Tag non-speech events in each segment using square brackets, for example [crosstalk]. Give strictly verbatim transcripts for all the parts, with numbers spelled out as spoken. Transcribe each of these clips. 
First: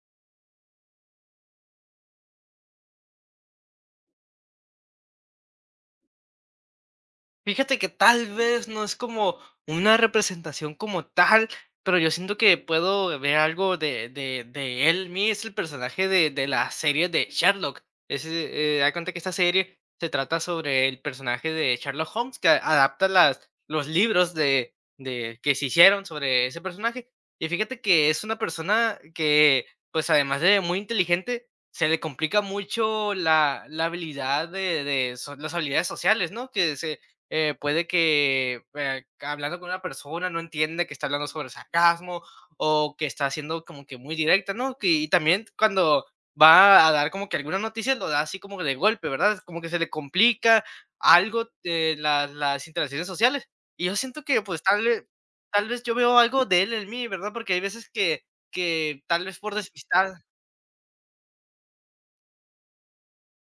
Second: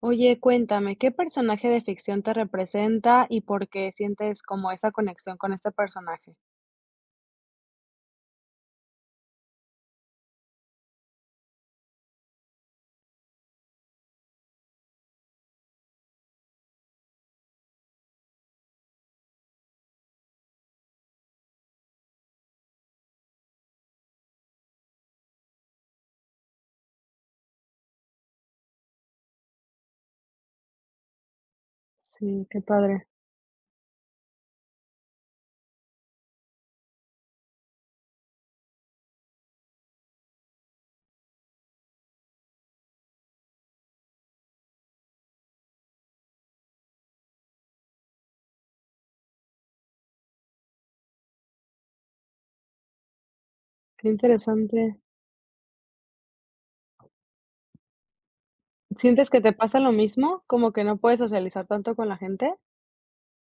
Oye, cuéntame, ¿qué personaje de ficción te representa y por qué sientes como esa conexión con este personaje? Fíjate que tal vez no es como una representación como tal, pero yo siento que puedo ver algo de, de, de él. Mi es el personaje de, de la serie de Sherlock. Es, eh, da cuenta que esta serie se trata sobre el personaje de Sherlock Holmes, que a- adapta las, los libros de, de, que se hicieron sobre ese personaje. Y fíjate que es una persona que, pues además de muy inteligente, se le complica Sí, qué padre, mucho la, la habilidad de, de so- las habilidades sociales, ¿no? Que se, eh, puede que eh, hablando con una persona no entiende que está hablando sobre sarcasmo o que está siendo como que muy directa, ¿no? Que- y también cuando va a dar como que alguna noticia lo da así como que de golpe, ¿verdad? Como que se le complica algo eh, la- las interacciones sociales. Y yo qué siento que pues tal interesante. vez, tal vez yo veo algo de él en mí, ¿verdad? Porque hay veces que, que tal ¿Sientes vez que te por pasa lo despistar. mismo? ¿Como que no puedes socializar tanto con la gente?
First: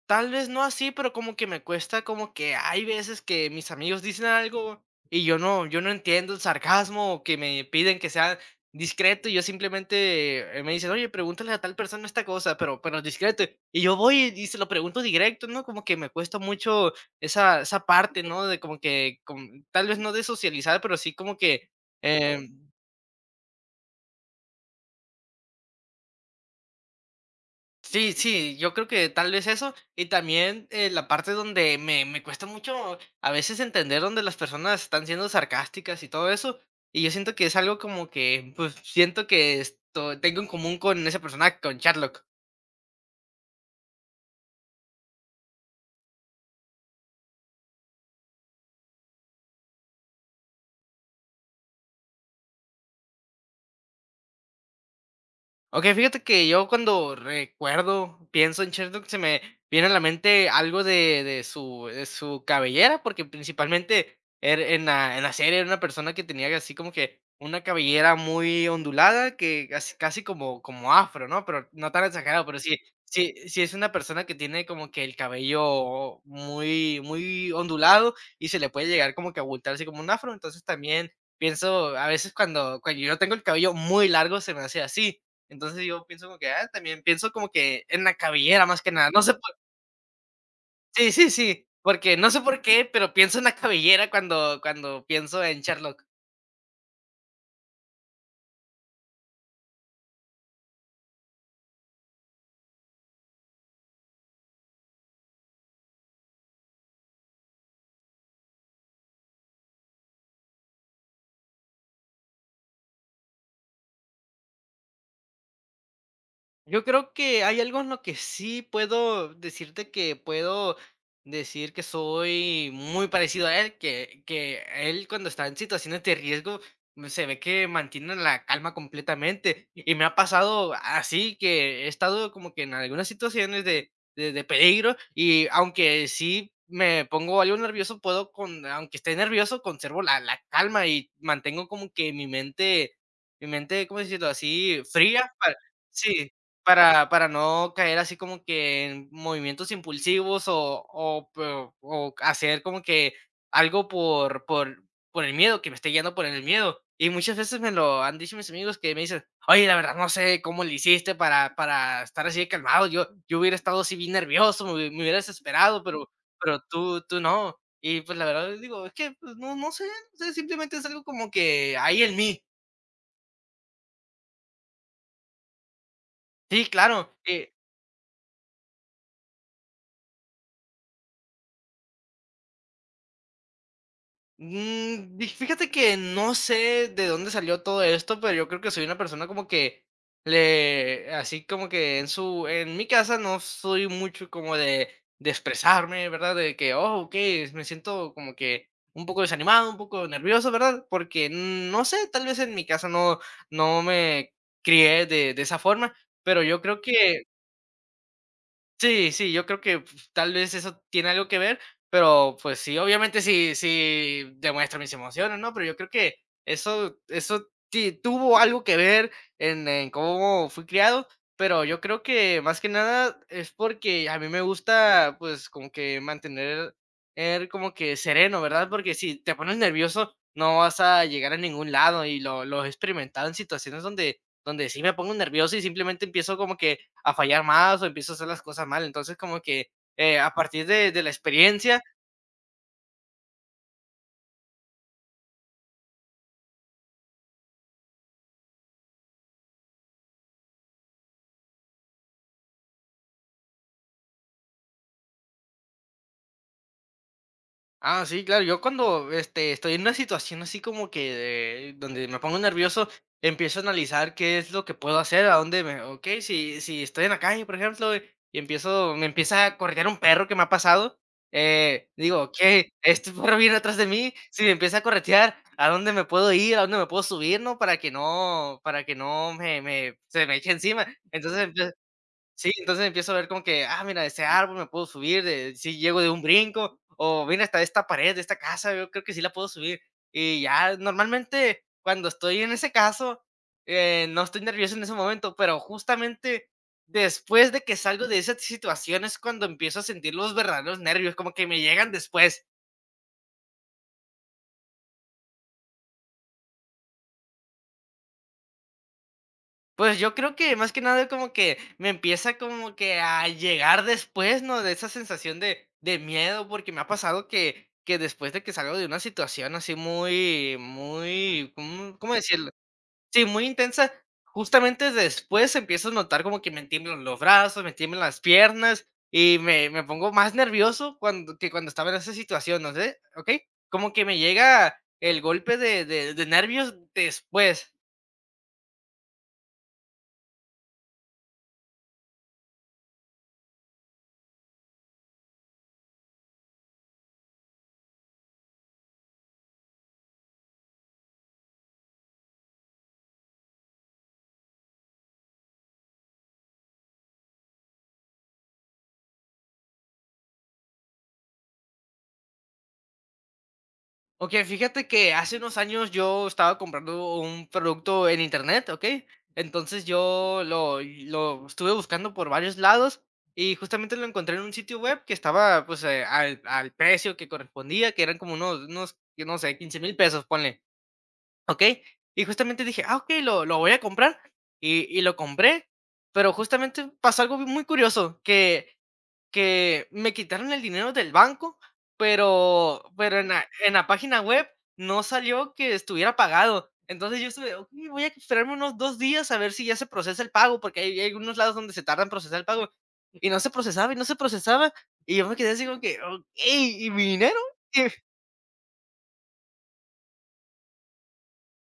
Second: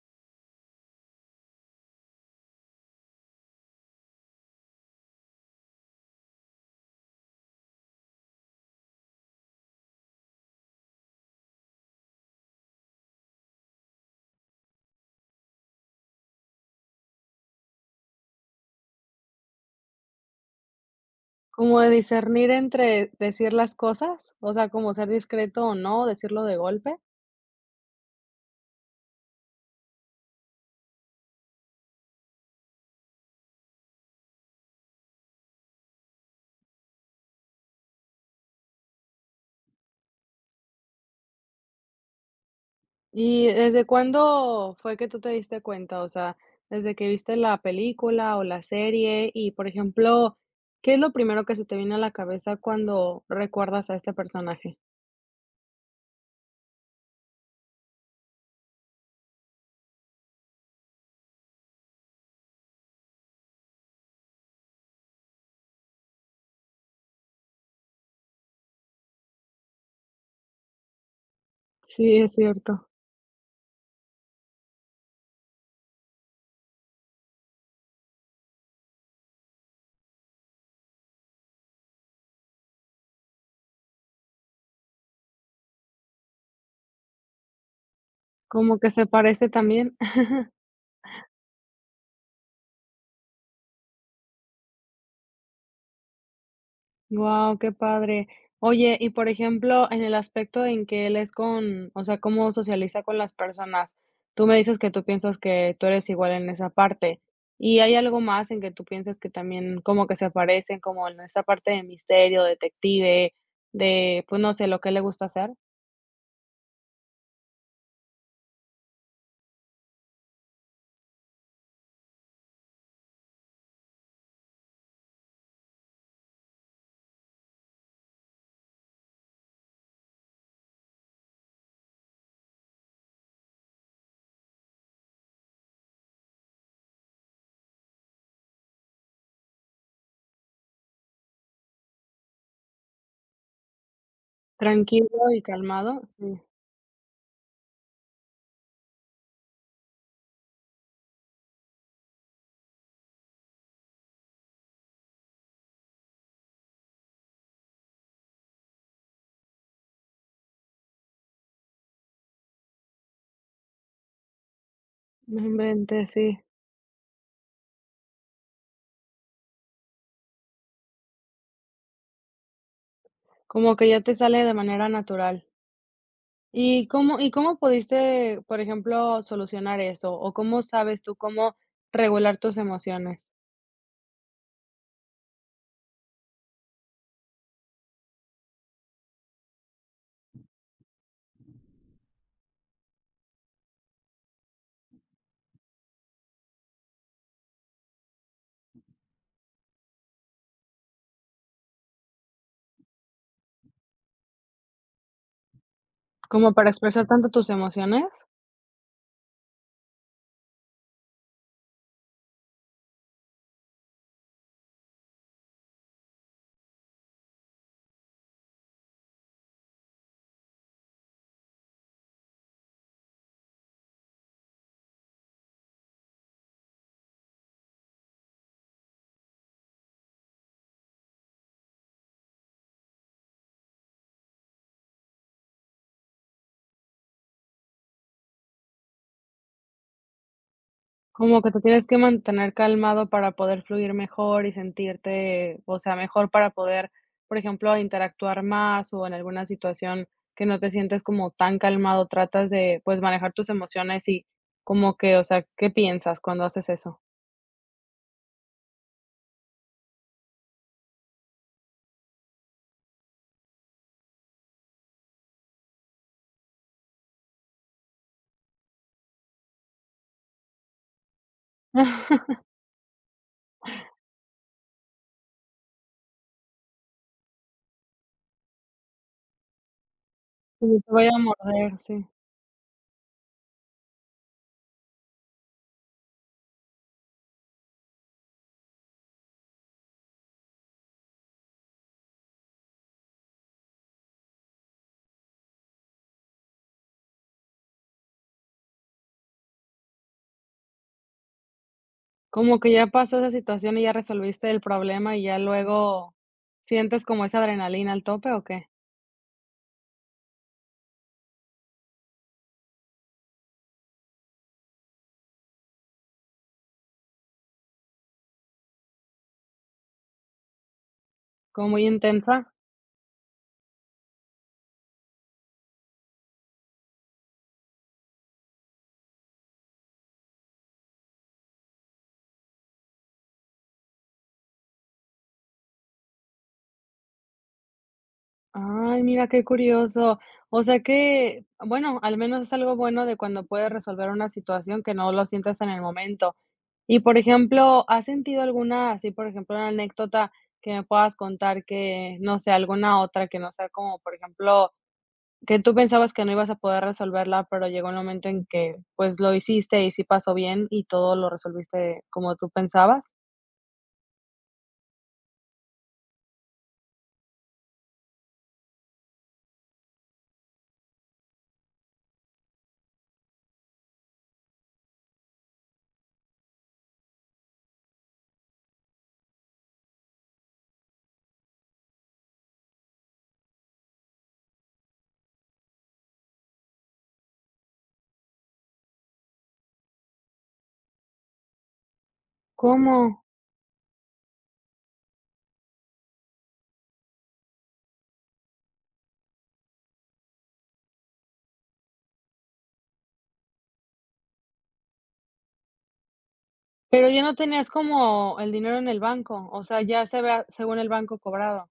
Tal vez no así, pero como que me cuesta, como que hay veces que mis amigos dicen algo y yo no yo no entiendo el sarcasmo o que me piden que sea discreto y yo simplemente, eh, me dicen: "Oye, pregúntale a tal persona esta cosa", pero pero discreto. Y yo voy y se lo pregunto directo, ¿no? Como que me cuesta mucho esa esa parte, ¿no? De como que com tal vez no de socializar, pero sí como que, ¿Como de eh, discernir entre decir las cosas? O sea, como ser discreto o no, decirlo de golpe. sí, sí, yo creo que tal vez eso, y también, eh, la parte donde me me cuesta mucho a veces entender donde las personas están siendo sarcásticas y todo eso, y yo siento que es algo como que, pues, siento que esto tengo en común con ese personaje, con Sherlock. ¿Y desde cuándo fue que tú te diste cuenta? O sea, desde que viste la película o la serie y, por ejemplo, ¿qué es lo primero que se te viene a la cabeza cuando recuerdas a este personaje? Okey, fíjate que yo cuando recuerdo, pienso en Sherlock, se me viene a la mente algo de de su de su cabellera, porque principalmente er en la en la serie era una persona que tenía así como que una cabellera muy ondulada, que casi casi como como afro, ¿no? Pero no tan Sí, es exagerado, pero sí cierto. sí sí es una persona que tiene como que el cabello muy muy ondulado y se le puede llegar como que a abultar así como un afro. Entonces, también pienso a veces cuando cuando yo tengo el cabello muy largo, se me hace así. Entonces, yo pienso como que, ah, también pienso como que en la cabellera, Como más que que se nada. No sé parece por también. sí, sí, sí, porque no sé por qué, pero pienso en la cabellera cuando cuando pienso en Sherlock. Wow, qué padre. Oye, y por ejemplo, en el aspecto en que él es con, o sea, cómo socializa con las personas. Tú me dices que tú piensas que tú eres igual en esa parte. ¿Y hay algo más en que tú piensas que también como que se parecen, como en esa parte de misterio, detective, de, pues no sé, lo que le gusta hacer? Yo creo que hay algo en lo que sí puedo decirte que puedo decir que soy muy parecido a él, que, que él cuando está en situaciones de riesgo mm, se ve que mantiene la calma completamente. Y me ha pasado así que he estado como que en algunas situaciones de, de, de peligro y aunque sí me pongo algo nervioso, puedo, con, aunque esté nervioso, conservo la, la calma y mantengo como que mi mente, mi mente, ¿cómo decirlo así? Fría. Tranquilo y para- calmado, Sí, sí, para para no caer así como que en movimientos impulsivos o o peo o hacer como que algo por por por el miedo, que me esté guiando por el miedo. Y muchas veces me lo han dicho mis amigos que me dicen: "Oye, la verdad no sé cómo le hiciste para para estar así de calmado. Yo yo hubiera estado así bien nervioso, me hubie me hubiera no desesperado, pero inventes, sí. pero tú tú no". Y pues la verdad les digo: "Es que, pues no no sé, o sea, simplemente es algo como que hay en mí". Como que ya te sale de manera natural. Sí, ¿Y claro, cómo y eh cómo pudiste, por ejemplo, solucionar eso? ¿O cómo sabes tú cómo regular tus emociones? mm, di- fíjate que no sé de dónde salió todo esto, pero yo creo que soy una persona como que le, así como que en su, en mi casa no soy mucho como de, de expresarme, ¿verdad? De que, oh, ok, me siento como que un poco desanimado, un poco nervioso, ¿verdad? Porque mm, no sé, tal vez en mi casa no, no me crié de, de esa forma, pero ¿Como yo para creo expresar que tanto tus emociones? sí, sí, yo creo que pf, tal vez eso tiene algo que ver, pero pues sí, obviamente sí, sí demuestro mis emociones, ¿no? Pero yo creo que eso, eso ti- tuvo algo que ver en, en cómo fui criado, pero yo creo que más que nada es porque a mí me gusta pues como que mantener er, como que sereno, ¿verdad? Porque si te pones nervioso no vas a llegar a ningún lado y lo, lo he experimentado en situaciones donde, donde sí me pongo nervioso y simplemente empiezo como que a fallar más o empiezo a hacer las cosas mal. Entonces, como que eh, a partir de, de la ¿Como que te experiencia, tienes que mantener calmado para poder fluir mejor y sentirte, o sea, mejor para poder, por ejemplo, interactuar más o en alguna situación que no te sientes como tan calmado, tratas de, pues, manejar tus emociones y como que, o sea, ¿qué piensas cuando haces eso? ah, sí, claro, yo cuando este, estoy en una situación así como que de- donde me pongo nervioso, empiezo a analizar qué es lo que puedo hacer, a dónde me, ok, si, si estoy en la calle, por ejemplo, y y empiezo, me empieza a corretear un perro que me ha pasado. Eh, digo, [laughs] ok, este perro viene atrás de mí, si me empieza a corretear, ¿a dónde me puedo ir? ¿A dónde me puedo subir, no? Para que no, para que no me, me- se me eche Que encima. te voy a Entonces empie- morder, sí. Sí, entonces empiezo a ver como que, ah, mira, ese árbol me puedo subir, de, si llego de un brinco, o mira, hasta esta pared de esta casa, yo creo que sí la puedo subir. Y ya, normalmente cuando estoy en ese caso, eh, no estoy nervioso en ese momento, pero justamente después de que salgo de esa situación es cuando empiezo a sentir los verdaderos nervios, como que me llegan después. Como que ya pasó esa situación y ya resolviste el problema, y ya luego, ¿sientes como esa adrenalina al tope o qué? Pues yo creo que más que nada como que me empieza como que a llegar después, ¿no? De esa sensación de, de miedo, porque me ha pasado que, que después de que salgo de una situación así muy, muy, ¿Como muy ¿cómo, cómo decirlo? intensa? Sí, muy intensa, justamente después empiezo a notar como que me tiemblan los brazos, me tiemblan las piernas y me, me pongo más nervioso cuando, que cuando estaba en esa situación, ¿no sé? ¿Ok? Como que me llega el golpe de, de de nervios después. Ay, mira, qué curioso. O sea que, bueno, al menos es algo bueno de cuando puedes resolver una situación que no lo sientas en el momento. Y, por ejemplo, ¿has sentido alguna, así, por ejemplo, una anécdota que me puedas contar que, no sé, alguna otra que no sea como, por ejemplo, que tú pensabas que no ibas a poder resolverla, pero llegó el momento en que, pues, lo hiciste y sí pasó bien y todo lo resolviste como tú pensabas? Ok, fíjate que hace unos años yo estaba comprando un producto en internet, ¿ok? Entonces yo lo, lo estuve buscando por varios lados y justamente lo encontré en un sitio web que estaba pues eh, al, al precio que correspondía, que eran como unos, unos, yo no sé, quince mil pesos, ponle, ¿ok? Y justamente dije, ah, ok, lo, lo voy a comprar y, y lo compré, pero justamente pasó algo muy curioso, que que me quitaron el dinero del banco, pero pero ¿Cómo? en la en la página web no salió que estuviera pagado. Entonces, yo estuve: "Okey, voy a esperarme unos dos días a ver si ya se procesa el pago", porque hay hay algunos lados donde se tardan en procesar el pago, y no se procesaba, y no se procesaba, y yo me quedé así como que: ok, ¿y mi Pero ya no dinero?". tenías [laughs] como el dinero en el banco, o sea, ya se había, según el banco, cobrado.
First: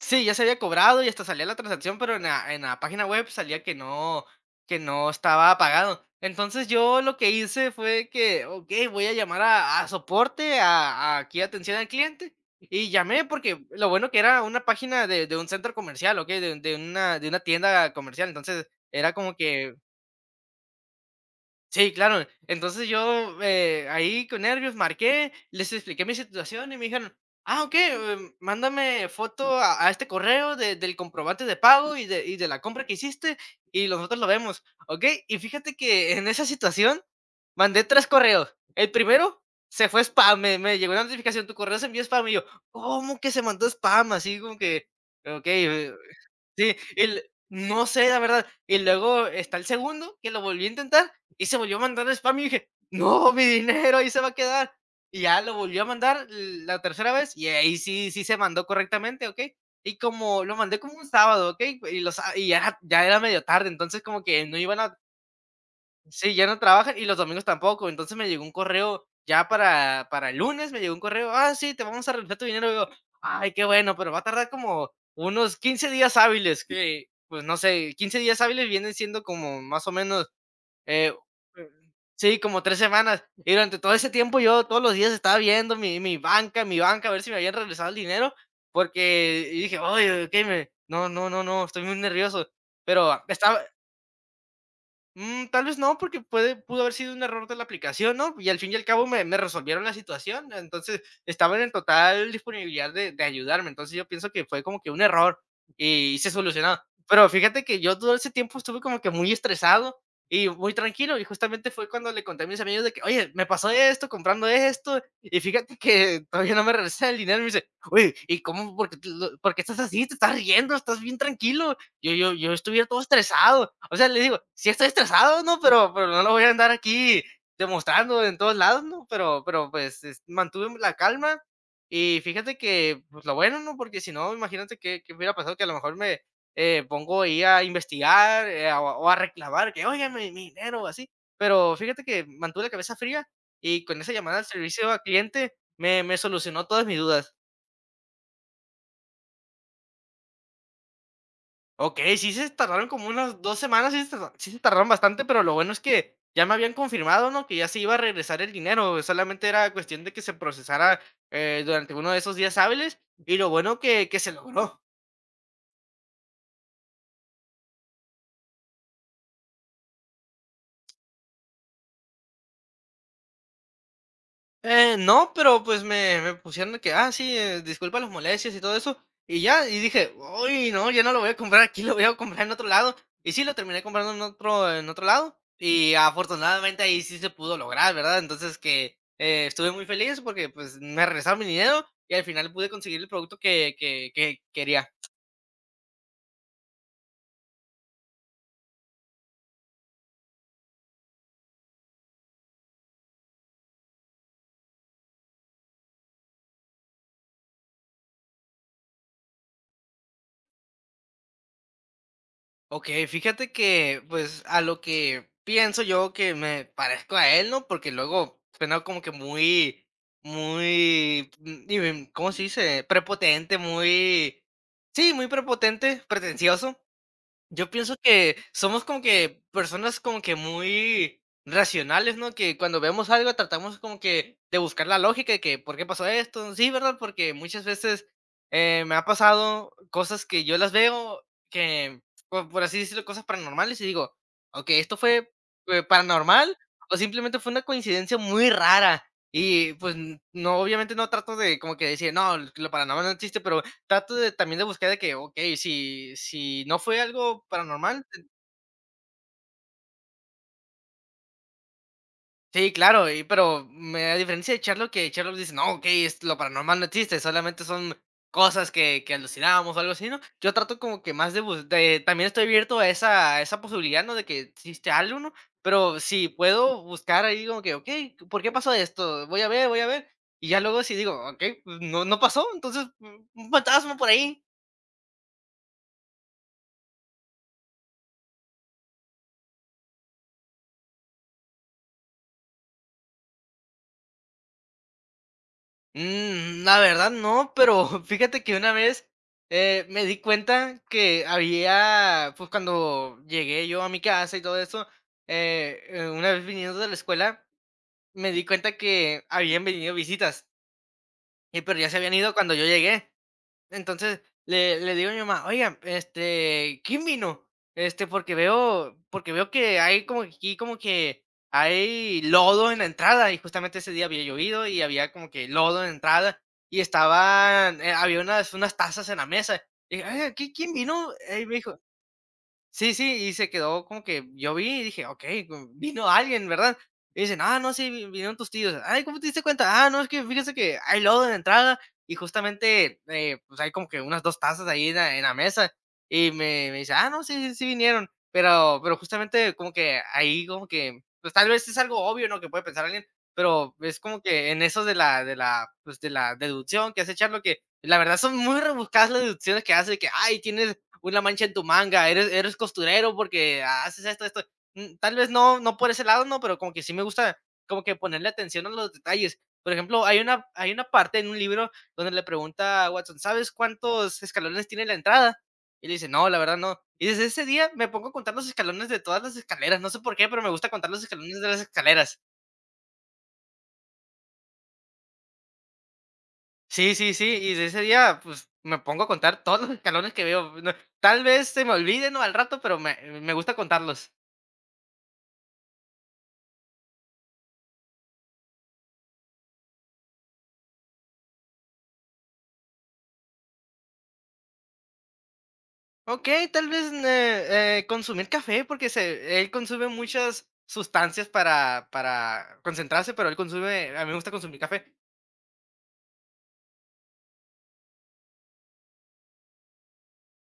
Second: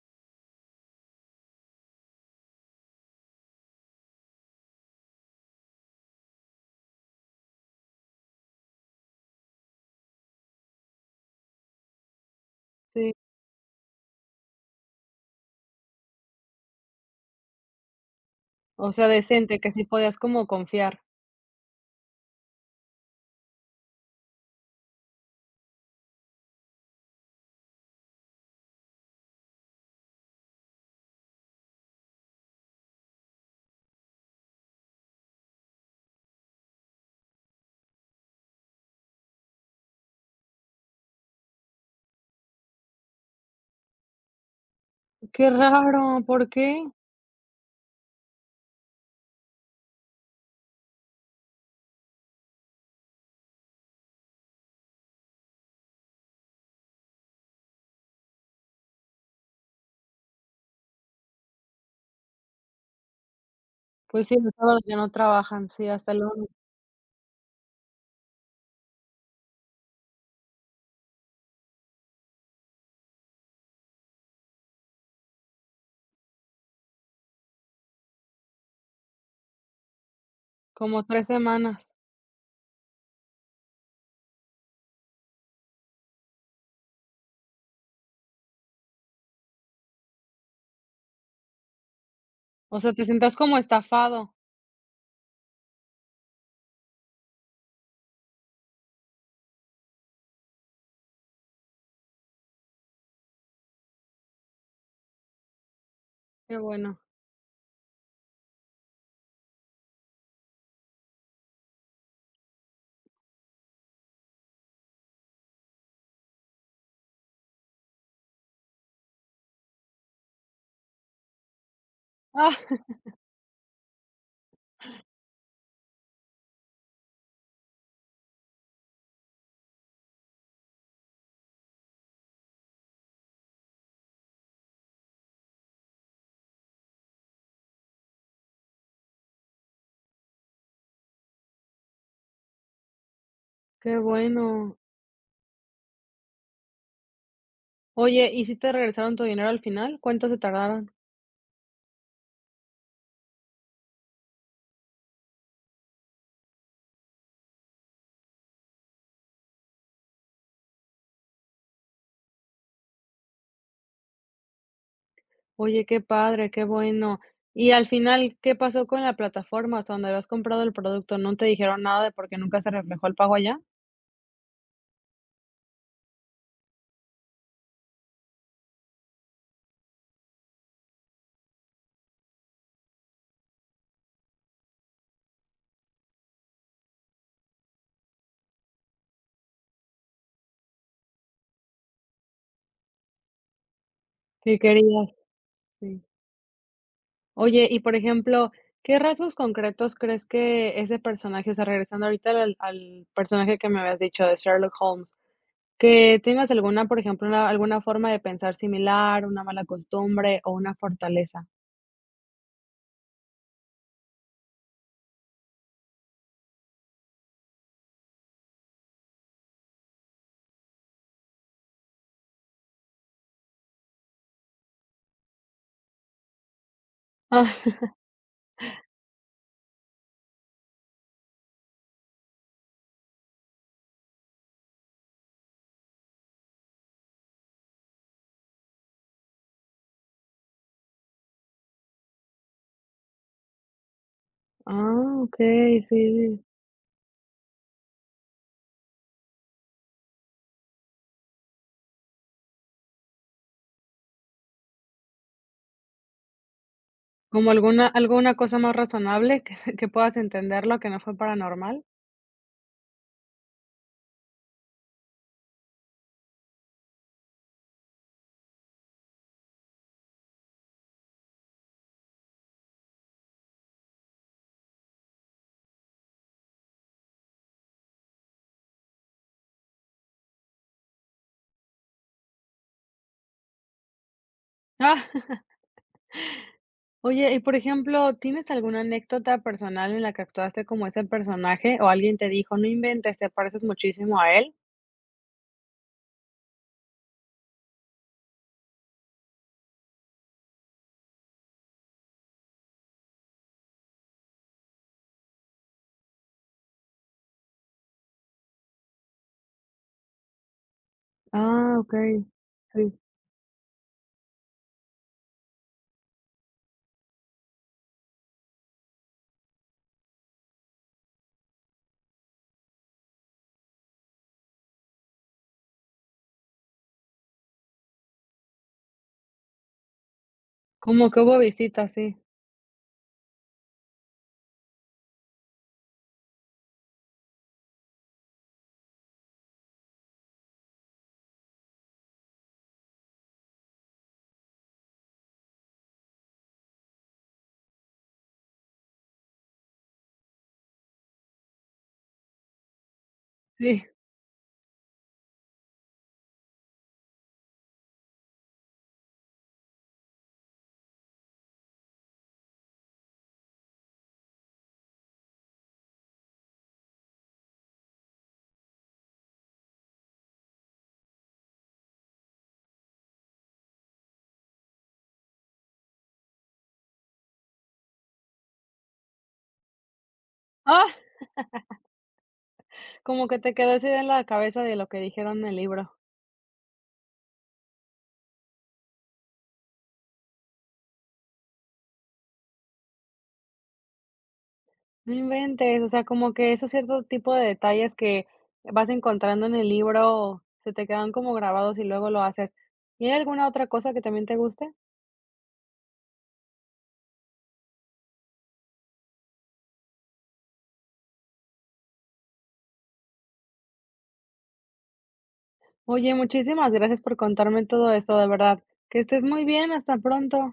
Sí, ya se había cobrado y hasta salía la transacción, pero en la en la página web salía que no que no estaba pagado. Entonces, yo lo que hice fue que, okey, voy a llamar a a soporte, a a aquí atención al cliente, y Sí. llamé porque lo bueno que era una página de de un centro comercial, ¿ok? de de una de una tienda comercial. Entonces, O sea, era como decente, que que sí podías como confiar. sí, claro. Entonces yo, eh, ahí con nervios marqué, les expliqué mi situación y me dijeron: "Ah, ¿ok? em, mándame foto a a este correo de del comprobante de pago y de y de la compra que hiciste y nosotros lo vemos", ¿ok? Y fíjate que en esa situación mandé tres correos. El primero se fue spam, me me llegó una notificación: "Tu correo se envió spam", y yo: "¿Cómo que se mandó spam?". Así como que, Qué okey, raro, ¿por sí, qué? el no sé, la verdad. Y luego está el segundo, que lo volví a intentar, y se volvió a mandar spam, y dije: "No, mi dinero ahí se va a quedar". Y ya lo volvió a mandar la tercera vez, y ahí sí sí se mandó correctamente, ¿ok? Y como lo mandé como un sábado, ¿ok? Y los y ya ya era medio tarde, entonces como Pues sí, que los no iban sábados a ya no trabajan, sí, hasta el sí, ya lunes, no trabajan y los domingos tampoco. Entonces me llegó un correo ya para, para el lunes, me llegó un correo, ah, sí, te vamos a regresar tu dinero. Y yo, ay, qué bueno, pero va a tardar como unos quince días hábiles, que pues no sé, quince días hábiles vienen siendo como más o menos, como eh, tres eh, semanas. sí, como tres semanas. Y durante todo ese tiempo yo todos los días estaba viendo mi, mi banca, mi banca, a ver si me habían regresado el dinero, porque y dije, ay, ok, me, no, no, no, no, estoy muy nervioso. O sea, te Pero sentías como estaba, estafado. Mm, tal vez no, porque puede pudo haber sido un error de la aplicación, ¿no? Y al fin y al cabo me me resolvieron la situación, entonces, estaban en total disponibilidad de de ayudarme, entonces, yo pienso que fue como que un error y se Qué solucionó. bueno. Pero fíjate que yo todo ese tiempo estuve como que muy estresado y muy tranquilo, y justamente fue cuando le conté a mis amigos de que: "Oye, me pasó esto comprando esto, y fíjate que [laughs] todavía no me regresan el dinero", y me dice: "Oye, ¿y cómo? ¿Por qué te lo ¿por qué estás así? ¿Te estás riendo? Estás bien tranquilo". Yo, yo, yo Ah, estuviera todo estresado. O sea, le digo, sí estoy estresado, ¿no? Pero, pero no lo voy a andar aquí demostrando en todos lados, ¿no? Pero, pero pues es- mantuve la calma y fíjate que, pues lo bueno, ¿no? Porque si no, imagínate que, que hubiera pasado que a lo mejor me eh, pongo ahí a investigar eh, a- o a reclamar que, oigan, mi, mi dinero o así. Pero fíjate que mantuve la cabeza fría y qué con esa llamada al bueno. servicio al cliente me, me solucionó todas mis dudas. Oye, ¿y si te regresaron tu dinero al final? ¿Cuánto se tardaron? Okey, sí se tardaron como unas dos semanas, sí se tarda sí se tardaron bastante, pero lo bueno es que ya me habían confirmado, ¿no?, que ya se iba a regresar el dinero, solamente era cuestión de que se procesara, eh, durante uno de esos días hábiles, y lo bueno que que se logró. Oye, qué padre, qué bueno. Y al final, ¿qué pasó con la plataforma? O sea, donde habías comprado el producto, ¿no te dijeron nada de por qué nunca se reflejó el pago allá? Eh, no, pero pues me, me pusieron de que, ah, sí, eh, disculpa las molestias y todo eso. Y ya, y dije, uy, no, ya no lo voy a comprar aquí, lo voy a comprar en otro lado. Y sí, lo terminé comprando en otro, en otro lado. Y afortunadamente ahí sí se pudo lograr, ¿verdad? Entonces que eh, estuve muy feliz porque pues me regresaron mi dinero y al final pude conseguir el producto que, que, que ¿Qué quería. querías? Sí. Oye, y por ejemplo, ¿qué rasgos concretos crees que ese personaje, o sea, regresando ahorita al, al personaje que me habías dicho de Sherlock Holmes, que tengas alguna, por ejemplo, una- alguna forma de pensar similar, una mala costumbre o una fortaleza? Okey, fíjate que, pues, a lo que pienso yo que me parezco a él, ¿no? Porque luego suena como que muy muy, mm, y, mm, ¿cómo se dice? Prepotente, muy, sí, muy prepotente, pretencioso. Ah, Yo pienso que somos como que personas como que muy racionales, ¿no? Que cuando vemos algo tratamos como que de buscar la lógica de que por qué pasó esto. Sí, ¿verdad? Porque muchas veces eh, me ha pasado cosas que yo las veo, que por, por así decirlo, cosas paranormales y digo, ok, esto ah, fue ok, eh, sí. paranormal o simplemente fue una coincidencia muy rara. Y pues n- no, obviamente no trato de como que decir, no, lo paranormal no existe, pero trato de también de buscar de que, okey, si si no fue algo ¿Como alguna paranormal, alguna cosa más razonable que se que puedas entenderlo, que no fue paranormal? sí, claro, y pero me a diferencia de Sherlock, que Sherlock dice: "No, okey, es lo paranormal no existe, solamente son cosas que que alucinamos", o algo así, ¿no? Yo trato como que más de bus de también estoy abierto a esa a esa posibilidad, ¿no?, de que existe algo, ¿no? Pero si puedo buscar ahí como que, okey, ¿por qué pasó esto? Voy a ver, voy a ver, y ya luego si digo: "Okey, pues no no pasó, entonces, mm, un fantasma por ahí". Ah. [laughs] Oye, y por ejemplo, ¿tienes alguna anécdota personal en la que actuaste como ese personaje o alguien te dijo: "No inventes, te pareces muchísimo a él"? Mm, la verdad no, pero [laughs] fíjate que una vez, eh, me di cuenta que había, pues, cuando llegué yo a mi casa y todo eso, eh, eh, una vez viniendo de la escuela, me di cuenta que habían venido visitas, y Ah, pero ya se habían okey. ido cuando yo Sí. llegué. Entonces, le le digo a mi mamá: "Oigan, este, ¿quién vino? Este, porque veo porque veo que hay como que aquí como que hay lodo en la entrada", y justamente ese día había llovido y había como que lodo en la entrada, y estaban, eh, había unas, unas tazas en la mesa. Y dije: "Oigan, ¿qui ¿quién Como vino?". que hubo Y me dijo: visitas, sí. "Sí, sí", y se quedó como que yo vi y dije: "Okey, co vino alguien, ¿verdad?". Y dicen: "Ah, no, sí, vi vinieron tus tíos". "Ay, ¿cómo te diste cuenta?". "Ah, no, es que fíjese que hay lodo en la entrada y justamente, eh, pues, hay como que unas dos tazas ahí en la en la mesa". Y me me dice: "Ah, no, sí, sí, sí vinieron". Pero pero justamente como que ahí como que, pues, tal vez es algo obvio, ¿no?, que puede pensar alguien, pero Sí. [laughs] es como que en eso de la de la, pues, de la deducción que hace charlo, que la verdad son muy rebuscadas las deducciones que hace, que: "Ay, tienes una mancha en tu manga, eres, eres costurero porque haces esto, esto". Mm, tal vez no, no por ese lado, no, pero como que sí me gusta como que ponerle atención a los detalles. Por ejemplo, hay una, hay una parte en un libro donde le pregunta a Watson: "¿Sabes cuántos escalones tiene la entrada?". Y le dice: "No, la verdad no". Y desde ese día me pongo a contar los escalones de todas las escaleras. No sé por qué, pero me gusta contar Ah, los escalones de las escaleras. como que te quedó esa idea en la cabeza de lo que dijeron en el libro. Sí, sí, sí. Y desde ese día, pues me pongo a contar todos los escalones que veo. No, tal vez se me olviden no al rato, pero me, me gusta contarlos. No inventes, o sea, como que esos ciertos tipos de detalles que vas encontrando en el libro se te quedan como grabados y luego lo haces. ¿Y hay alguna otra cosa que también te guste? Okey, tal vez, ne eh, consumir café, porque se él consume muchas sustancias para para concentrarse, pero él consume a mí me gusta consumir café. Oye, muchísimas gracias por contarme todo esto, de verdad. Que estés muy bien, hasta pronto.